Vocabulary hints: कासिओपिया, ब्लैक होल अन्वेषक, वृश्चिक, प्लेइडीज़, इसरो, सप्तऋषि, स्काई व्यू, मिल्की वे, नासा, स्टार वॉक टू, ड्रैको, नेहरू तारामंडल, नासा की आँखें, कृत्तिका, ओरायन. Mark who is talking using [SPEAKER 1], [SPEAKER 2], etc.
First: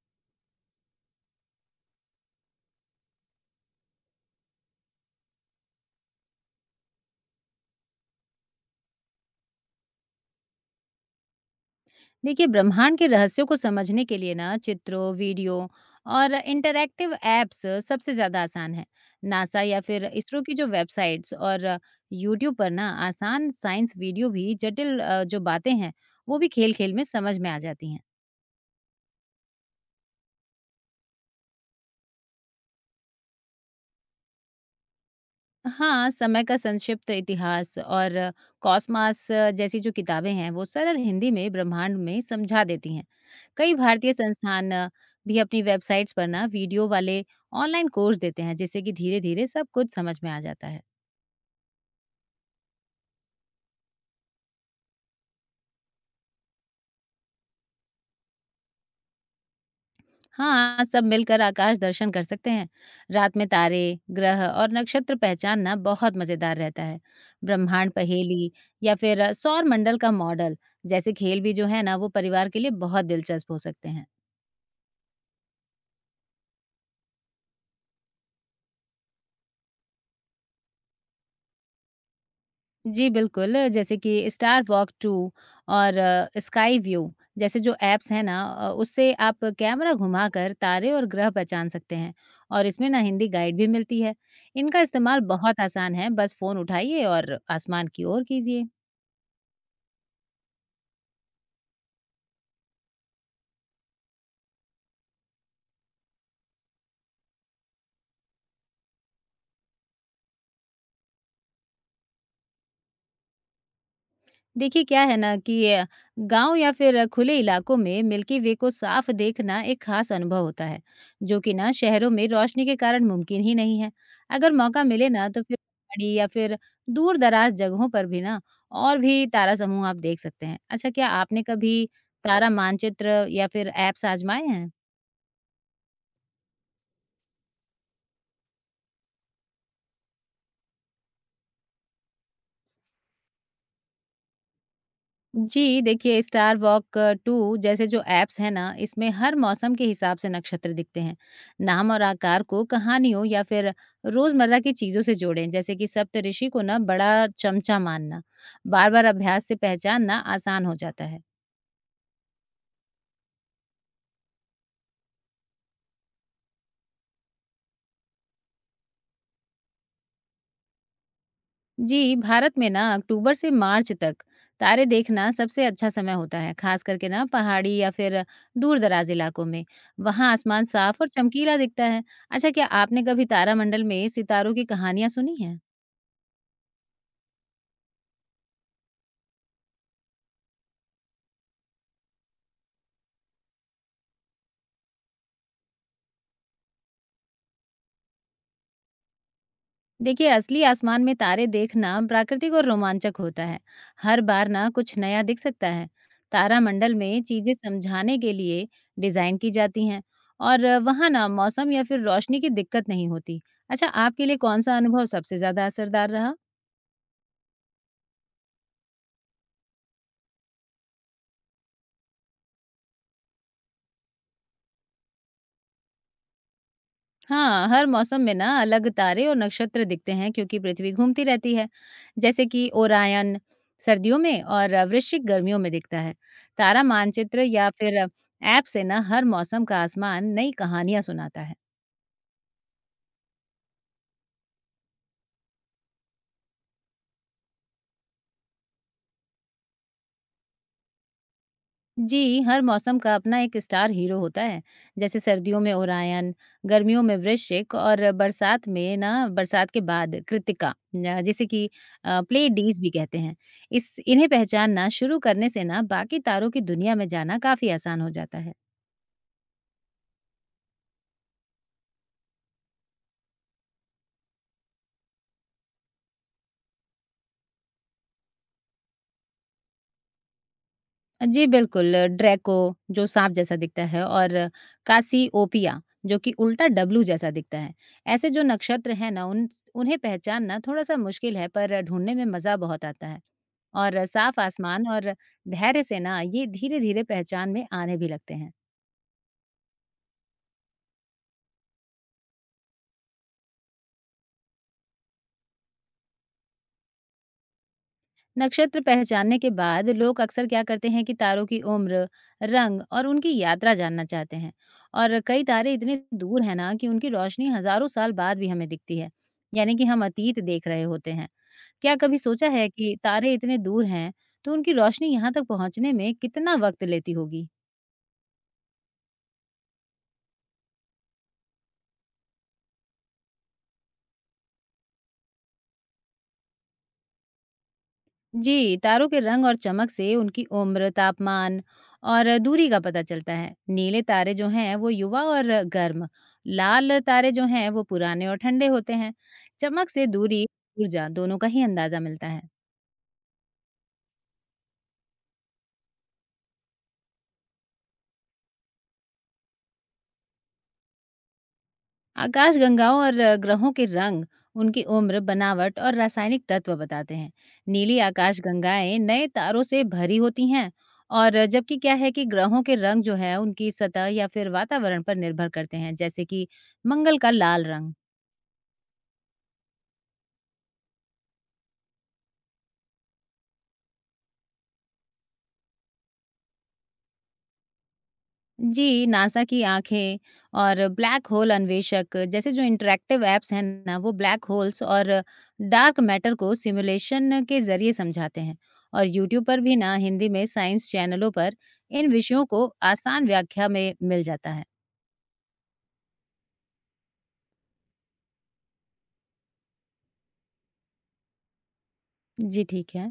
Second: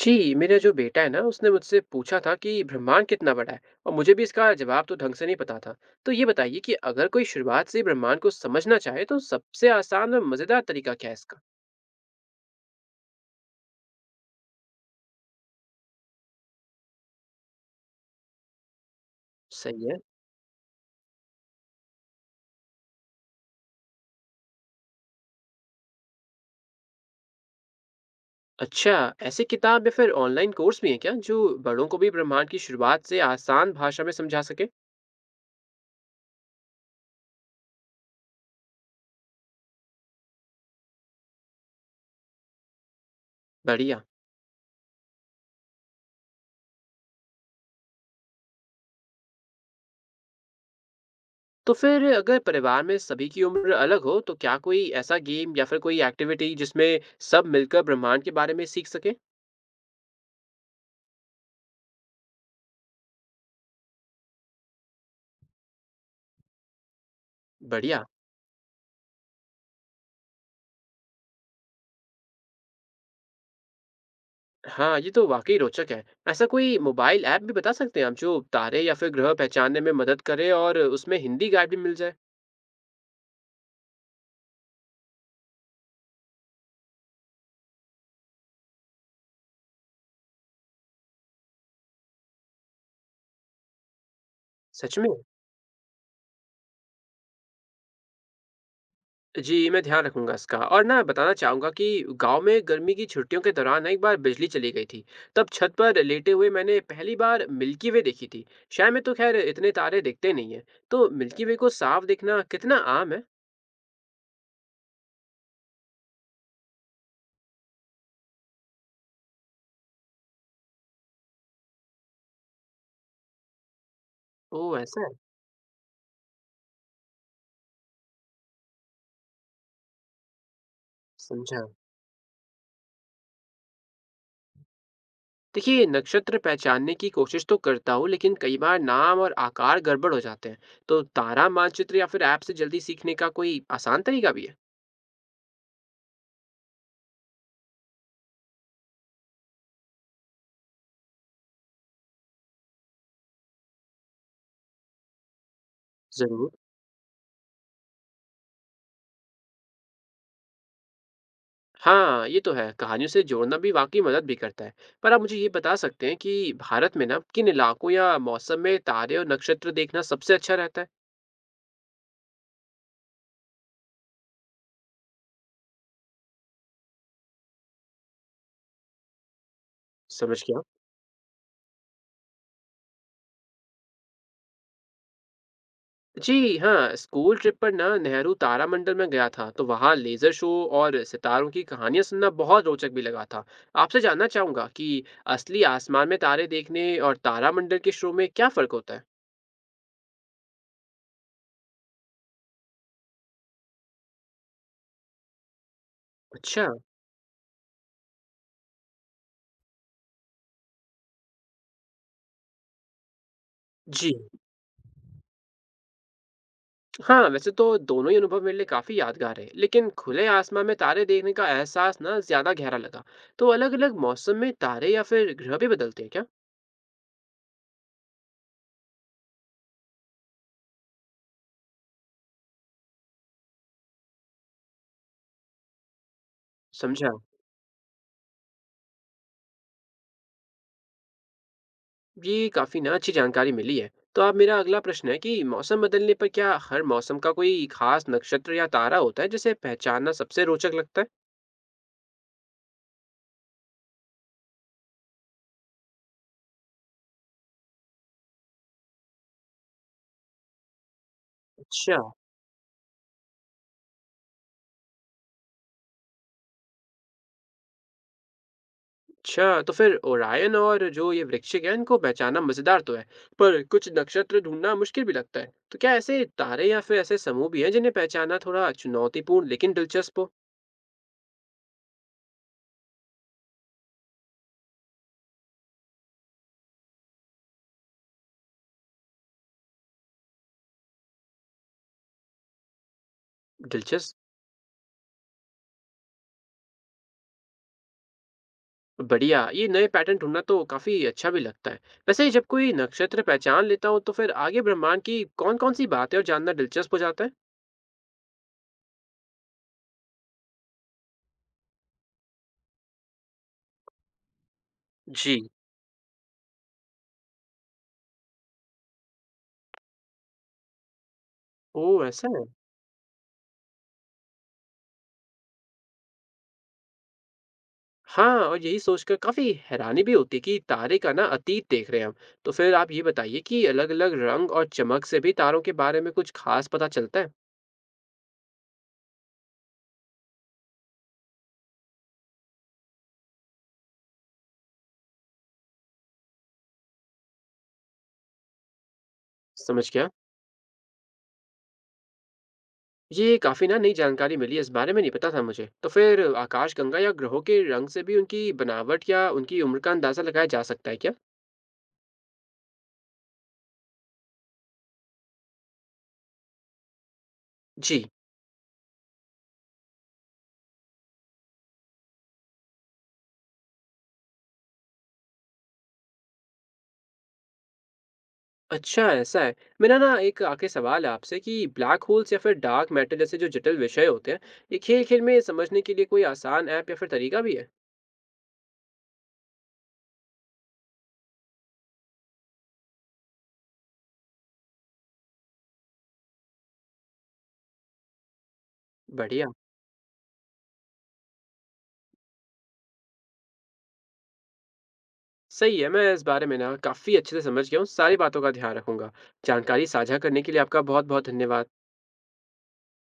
[SPEAKER 1] जी, मेरा जो बेटा है ना उसने मुझसे पूछा था कि ब्रह्मांड कितना बड़ा है और मुझे भी इसका जवाब तो ढंग से नहीं पता था। तो ये बताइए कि अगर कोई शुरुआत से ही ब्रह्मांड को समझना चाहे तो सबसे आसान और मज़ेदार तरीका क्या है इसका?
[SPEAKER 2] देखिए, ब्रह्मांड के रहस्यों को समझने के लिए ना चित्रों, वीडियो और इंटरैक्टिव एप्स सबसे ज़्यादा आसान है। नासा या
[SPEAKER 1] सही है।
[SPEAKER 2] फिर इसरो की जो वेबसाइट्स और यूट्यूब पर ना आसान साइंस वीडियो, भी जटिल जो बातें हैं वो भी खेल खेल में समझ में आ जाती हैं।
[SPEAKER 1] अच्छा, ऐसी किताब या फिर ऑनलाइन कोर्स भी है क्या जो बड़ों को भी ब्रह्मांड की शुरुआत से आसान भाषा में समझा सके?
[SPEAKER 2] हाँ, समय का संक्षिप्त इतिहास और कॉस्मास जैसी जो किताबें हैं, वो सरल हिंदी में ब्रह्मांड में समझा देती हैं। कई
[SPEAKER 1] बढ़िया।
[SPEAKER 2] भारतीय संस्थान भी अपनी वेबसाइट्स पर ना वीडियो वाले ऑनलाइन कोर्स देते हैं, जिससे कि धीरे-धीरे सब कुछ समझ में आ जाता है।
[SPEAKER 1] तो फिर अगर परिवार में सभी की उम्र अलग हो तो क्या कोई ऐसा गेम या फिर कोई एक्टिविटी जिसमें सब मिलकर ब्रह्मांड के बारे में सीख सके?
[SPEAKER 2] हाँ, सब मिलकर आकाश दर्शन कर सकते हैं। रात में तारे, ग्रह और नक्षत्र पहचानना बहुत मज़ेदार रहता है। ब्रह्मांड
[SPEAKER 1] बढ़िया।
[SPEAKER 2] पहेली या फिर सौर मंडल का मॉडल जैसे खेल भी जो है ना, वो परिवार के लिए बहुत दिलचस्प हो सकते हैं।
[SPEAKER 1] हाँ, ये तो वाक़ई रोचक है। ऐसा कोई मोबाइल ऐप भी बता सकते हैं आप जो तारे या फिर ग्रह पहचानने में मदद करे और उसमें हिंदी गाइड भी मिल जाए?
[SPEAKER 2] जी, बिल्कुल, जैसे कि स्टार वॉक टू और स्काई व्यू जैसे जो ऐप्स हैं ना उससे आप कैमरा घुमाकर तारे और ग्रह पहचान सकते हैं, और इसमें ना हिंदी गाइड भी मिलती है। इनका
[SPEAKER 1] सच में?
[SPEAKER 2] इस्तेमाल बहुत आसान है, बस फ़ोन उठाइए और आसमान की ओर कीजिए।
[SPEAKER 1] जी, मैं ध्यान रखूँगा इसका और ना बताना चाहूँगा कि गाँव में गर्मी की छुट्टियों के दौरान ना एक बार बिजली चली गई थी। तब छत पर लेटे हुए मैंने पहली बार मिल्की वे देखी थी। शहर में तो ख़ैर इतने तारे दिखते नहीं हैं। तो मिल्की वे को साफ देखना कितना आम है?
[SPEAKER 2] देखिए, क्या है ना कि गांव या फिर खुले इलाकों में मिल्की वे को साफ देखना एक खास अनुभव होता है, जो कि ना शहरों में रोशनी के कारण मुमकिन ही नहीं है। अगर
[SPEAKER 1] ओह!
[SPEAKER 2] मौका
[SPEAKER 1] ऐसा है?
[SPEAKER 2] मिले ना तो फिर पहाड़ी या फिर दूर दराज जगहों पर भी ना, और भी तारा समूह आप देख सकते हैं। अच्छा, क्या आपने
[SPEAKER 1] समझा।
[SPEAKER 2] कभी तारा मानचित्र या फिर ऐप्स आजमाए हैं?
[SPEAKER 1] देखिए नक्षत्र पहचानने की कोशिश तो करता हूँ लेकिन कई बार नाम और आकार गड़बड़ हो जाते हैं। तो तारा मानचित्र या फिर ऐप से जल्दी सीखने का कोई आसान तरीका भी है?
[SPEAKER 2] जी, देखिए स्टार वॉक टू जैसे जो ऐप्स हैं ना, इसमें हर मौसम के हिसाब से नक्षत्र दिखते हैं। नाम और आकार को कहानियों या फिर रोजमर्रा की चीजों से जोड़ें, जैसे कि सप्तऋषि
[SPEAKER 1] जरूर।
[SPEAKER 2] को ना बड़ा चमचा मानना। बार-बार अभ्यास से पहचानना आसान हो जाता है।
[SPEAKER 1] हाँ, ये तो है, कहानियों से जोड़ना भी वाकई मदद भी करता है। पर आप मुझे ये बता सकते हैं कि भारत में ना किन इलाकों या मौसम में तारे और नक्षत्र देखना सबसे अच्छा रहता है?
[SPEAKER 2] जी, भारत में ना अक्टूबर से मार्च तक तारे देखना सबसे अच्छा समय होता है, खास करके ना पहाड़ी या फिर दूर-दराज इलाकों में। वहाँ
[SPEAKER 1] समझ गया।
[SPEAKER 2] आसमान साफ और चमकीला दिखता है। अच्छा, क्या आपने कभी तारामंडल में सितारों की कहानियाँ सुनी हैं?
[SPEAKER 1] जी हाँ, स्कूल ट्रिप पर ना नेहरू तारामंडल में गया था, तो वहाँ लेजर शो और सितारों की कहानियां सुनना बहुत रोचक भी लगा था। आपसे जानना चाहूंगा कि असली आसमान में तारे देखने और तारामंडल के शो में क्या फर्क होता है?
[SPEAKER 2] देखिए, असली आसमान में तारे देखना प्राकृतिक और रोमांचक होता है, हर बार ना कुछ नया दिख सकता है।
[SPEAKER 1] अच्छा।
[SPEAKER 2] तारामंडल में चीजें समझाने के लिए डिजाइन की जाती हैं, और वहाँ ना मौसम या फिर रोशनी की दिक्कत नहीं होती। अच्छा,
[SPEAKER 1] जी
[SPEAKER 2] आपके लिए कौन सा अनुभव सबसे ज्यादा असरदार रहा?
[SPEAKER 1] हाँ, वैसे तो दोनों ही अनुभव मेरे लिए काफी यादगार है, लेकिन खुले आसमान में तारे देखने का एहसास ना ज्यादा गहरा लगा। तो अलग अलग मौसम में तारे या फिर ग्रह भी बदलते हैं क्या?
[SPEAKER 2] हाँ, हर मौसम में ना अलग तारे और नक्षत्र दिखते हैं, क्योंकि पृथ्वी घूमती रहती है। जैसे कि ओरायन सर्दियों में और वृश्चिक गर्मियों में दिखता है। तारा
[SPEAKER 1] समझा।
[SPEAKER 2] मानचित्र या फिर ऐप से ना हर मौसम का आसमान नई कहानियां सुनाता है।
[SPEAKER 1] जी, काफ़ी ना अच्छी जानकारी मिली है। तो अब मेरा अगला प्रश्न है कि मौसम बदलने पर क्या हर मौसम का कोई खास नक्षत्र या तारा होता है जिसे पहचानना सबसे रोचक लगता है?
[SPEAKER 2] जी, हर मौसम का अपना एक स्टार हीरो होता है। जैसे सर्दियों में ओरायन, गर्मियों में वृश्चिक और बरसात में ना बरसात के बाद कृत्तिका न जिसे कि
[SPEAKER 1] अच्छा।
[SPEAKER 2] प्लेइडीज़ भी कहते हैं। इस इन्हें पहचानना शुरू करने से ना बाकी तारों की दुनिया में जाना काफ़ी आसान हो जाता है।
[SPEAKER 1] अच्छा, तो फिर ओरायन और जो ये वृश्चिक है इनको पहचानना मजेदार तो है, पर कुछ नक्षत्र ढूंढना मुश्किल भी लगता है। तो क्या ऐसे तारे या फिर ऐसे समूह भी हैं जिन्हें पहचानना थोड़ा चुनौतीपूर्ण लेकिन दिलचस्प हो?
[SPEAKER 2] जी बिल्कुल, ड्रैको जो साँप जैसा दिखता है और कासिओपिया जो कि उल्टा डब्लू जैसा दिखता है। ऐसे जो नक्षत्र हैं ना उन उन्हें पहचानना थोड़ा-सा मुश्किल है, पर ढूँढने में मज़ा बहुत आता है। और
[SPEAKER 1] दिलचस्प।
[SPEAKER 2] साफ़ आसमान और धैर्य से ना ये धीरे-धीरे पहचान में आने भी लगते हैं।
[SPEAKER 1] बढ़िया, ये नए पैटर्न ढूंढना तो काफी अच्छा भी लगता है। वैसे जब कोई नक्षत्र पहचान लेता हो, तो फिर आगे ब्रह्मांड की कौन कौन सी बातें और जानना दिलचस्प हो जाता है?
[SPEAKER 2] नक्षत्र पहचानने के बाद लोग अक्सर क्या करते हैं कि तारों की उम्र, रंग और उनकी यात्रा जानना चाहते हैं। और
[SPEAKER 1] जी।
[SPEAKER 2] कई तारे इतने दूर हैं ना कि उनकी रोशनी हजारों साल बाद भी हमें दिखती है, यानी कि हम अतीत देख रहे होते हैं।
[SPEAKER 1] ओ,
[SPEAKER 2] क्या कभी
[SPEAKER 1] ऐसा है?
[SPEAKER 2] सोचा है कि तारे इतने दूर हैं, तो उनकी रोशनी यहाँ तक पहुँचने में कितना वक्त लेती होगी?
[SPEAKER 1] हाँ, और यही सोचकर काफी हैरानी भी होती है कि तारे का ना अतीत देख रहे हैं हम। तो फिर आप ये बताइए कि अलग अलग रंग और चमक से भी तारों के बारे में कुछ खास पता चलता है?
[SPEAKER 2] जी, तारों के रंग और चमक से उनकी उम्र, तापमान और दूरी का पता चलता है। नीले तारे जो हैं, वो युवा और गर्म। लाल तारे जो हैं, वो पुराने और ठंडे होते हैं।
[SPEAKER 1] समझ
[SPEAKER 2] चमक से
[SPEAKER 1] गया।
[SPEAKER 2] दूरी, ऊर्जा दोनों का ही अंदाजा मिलता है।
[SPEAKER 1] ये काफी ना नई जानकारी मिली, इस बारे में नहीं पता था मुझे। तो फिर आकाशगंगा या ग्रहों के रंग से भी उनकी बनावट या उनकी उम्र का अंदाजा लगाया जा सकता है क्या?
[SPEAKER 2] आकाशगंगाओं और ग्रहों के रंग उनकी उम्र, बनावट और रासायनिक तत्व बताते हैं। नीली
[SPEAKER 1] जी।
[SPEAKER 2] आकाशगंगाएँ नए तारों से भरी होती हैं। और जबकि क्या है कि ग्रहों के रंग जो है उनकी सतह या फिर वातावरण पर निर्भर करते हैं, जैसे कि मंगल का लाल रंग।
[SPEAKER 1] अच्छा, ऐसा है। मेरा ना एक आख़िरी सवाल है आपसे कि ब्लैक होल्स या फिर डार्क मैटर जैसे जो जटिल विषय होते हैं, ये खेल-खेल में समझने के लिए कोई आसान ऐप या फिर तरीका भी है?
[SPEAKER 2] जी, नासा की आँखें और ब्लैक होल अन्वेषक जैसे जो इंटरैक्टिव ऐप्स हैं ना, वो ब्लैक होल्स और डार्क मैटर को सिमुलेशन के ज़रिए समझाते हैं। और यूट्यूब
[SPEAKER 1] बढ़िया,
[SPEAKER 2] पर भी ना हिंदी में साइंस चैनलों पर इन विषयों को आसान व्याख्या में मिल जाता है।
[SPEAKER 1] सही है। मैं इस बारे में ना काफ़ी अच्छे से समझ गया हूँ, सारी बातों का ध्यान रखूँगा। जानकारी साझा करने के लिए आपका बहुत-बहुत धन्यवाद।
[SPEAKER 2] जी, ठीक है।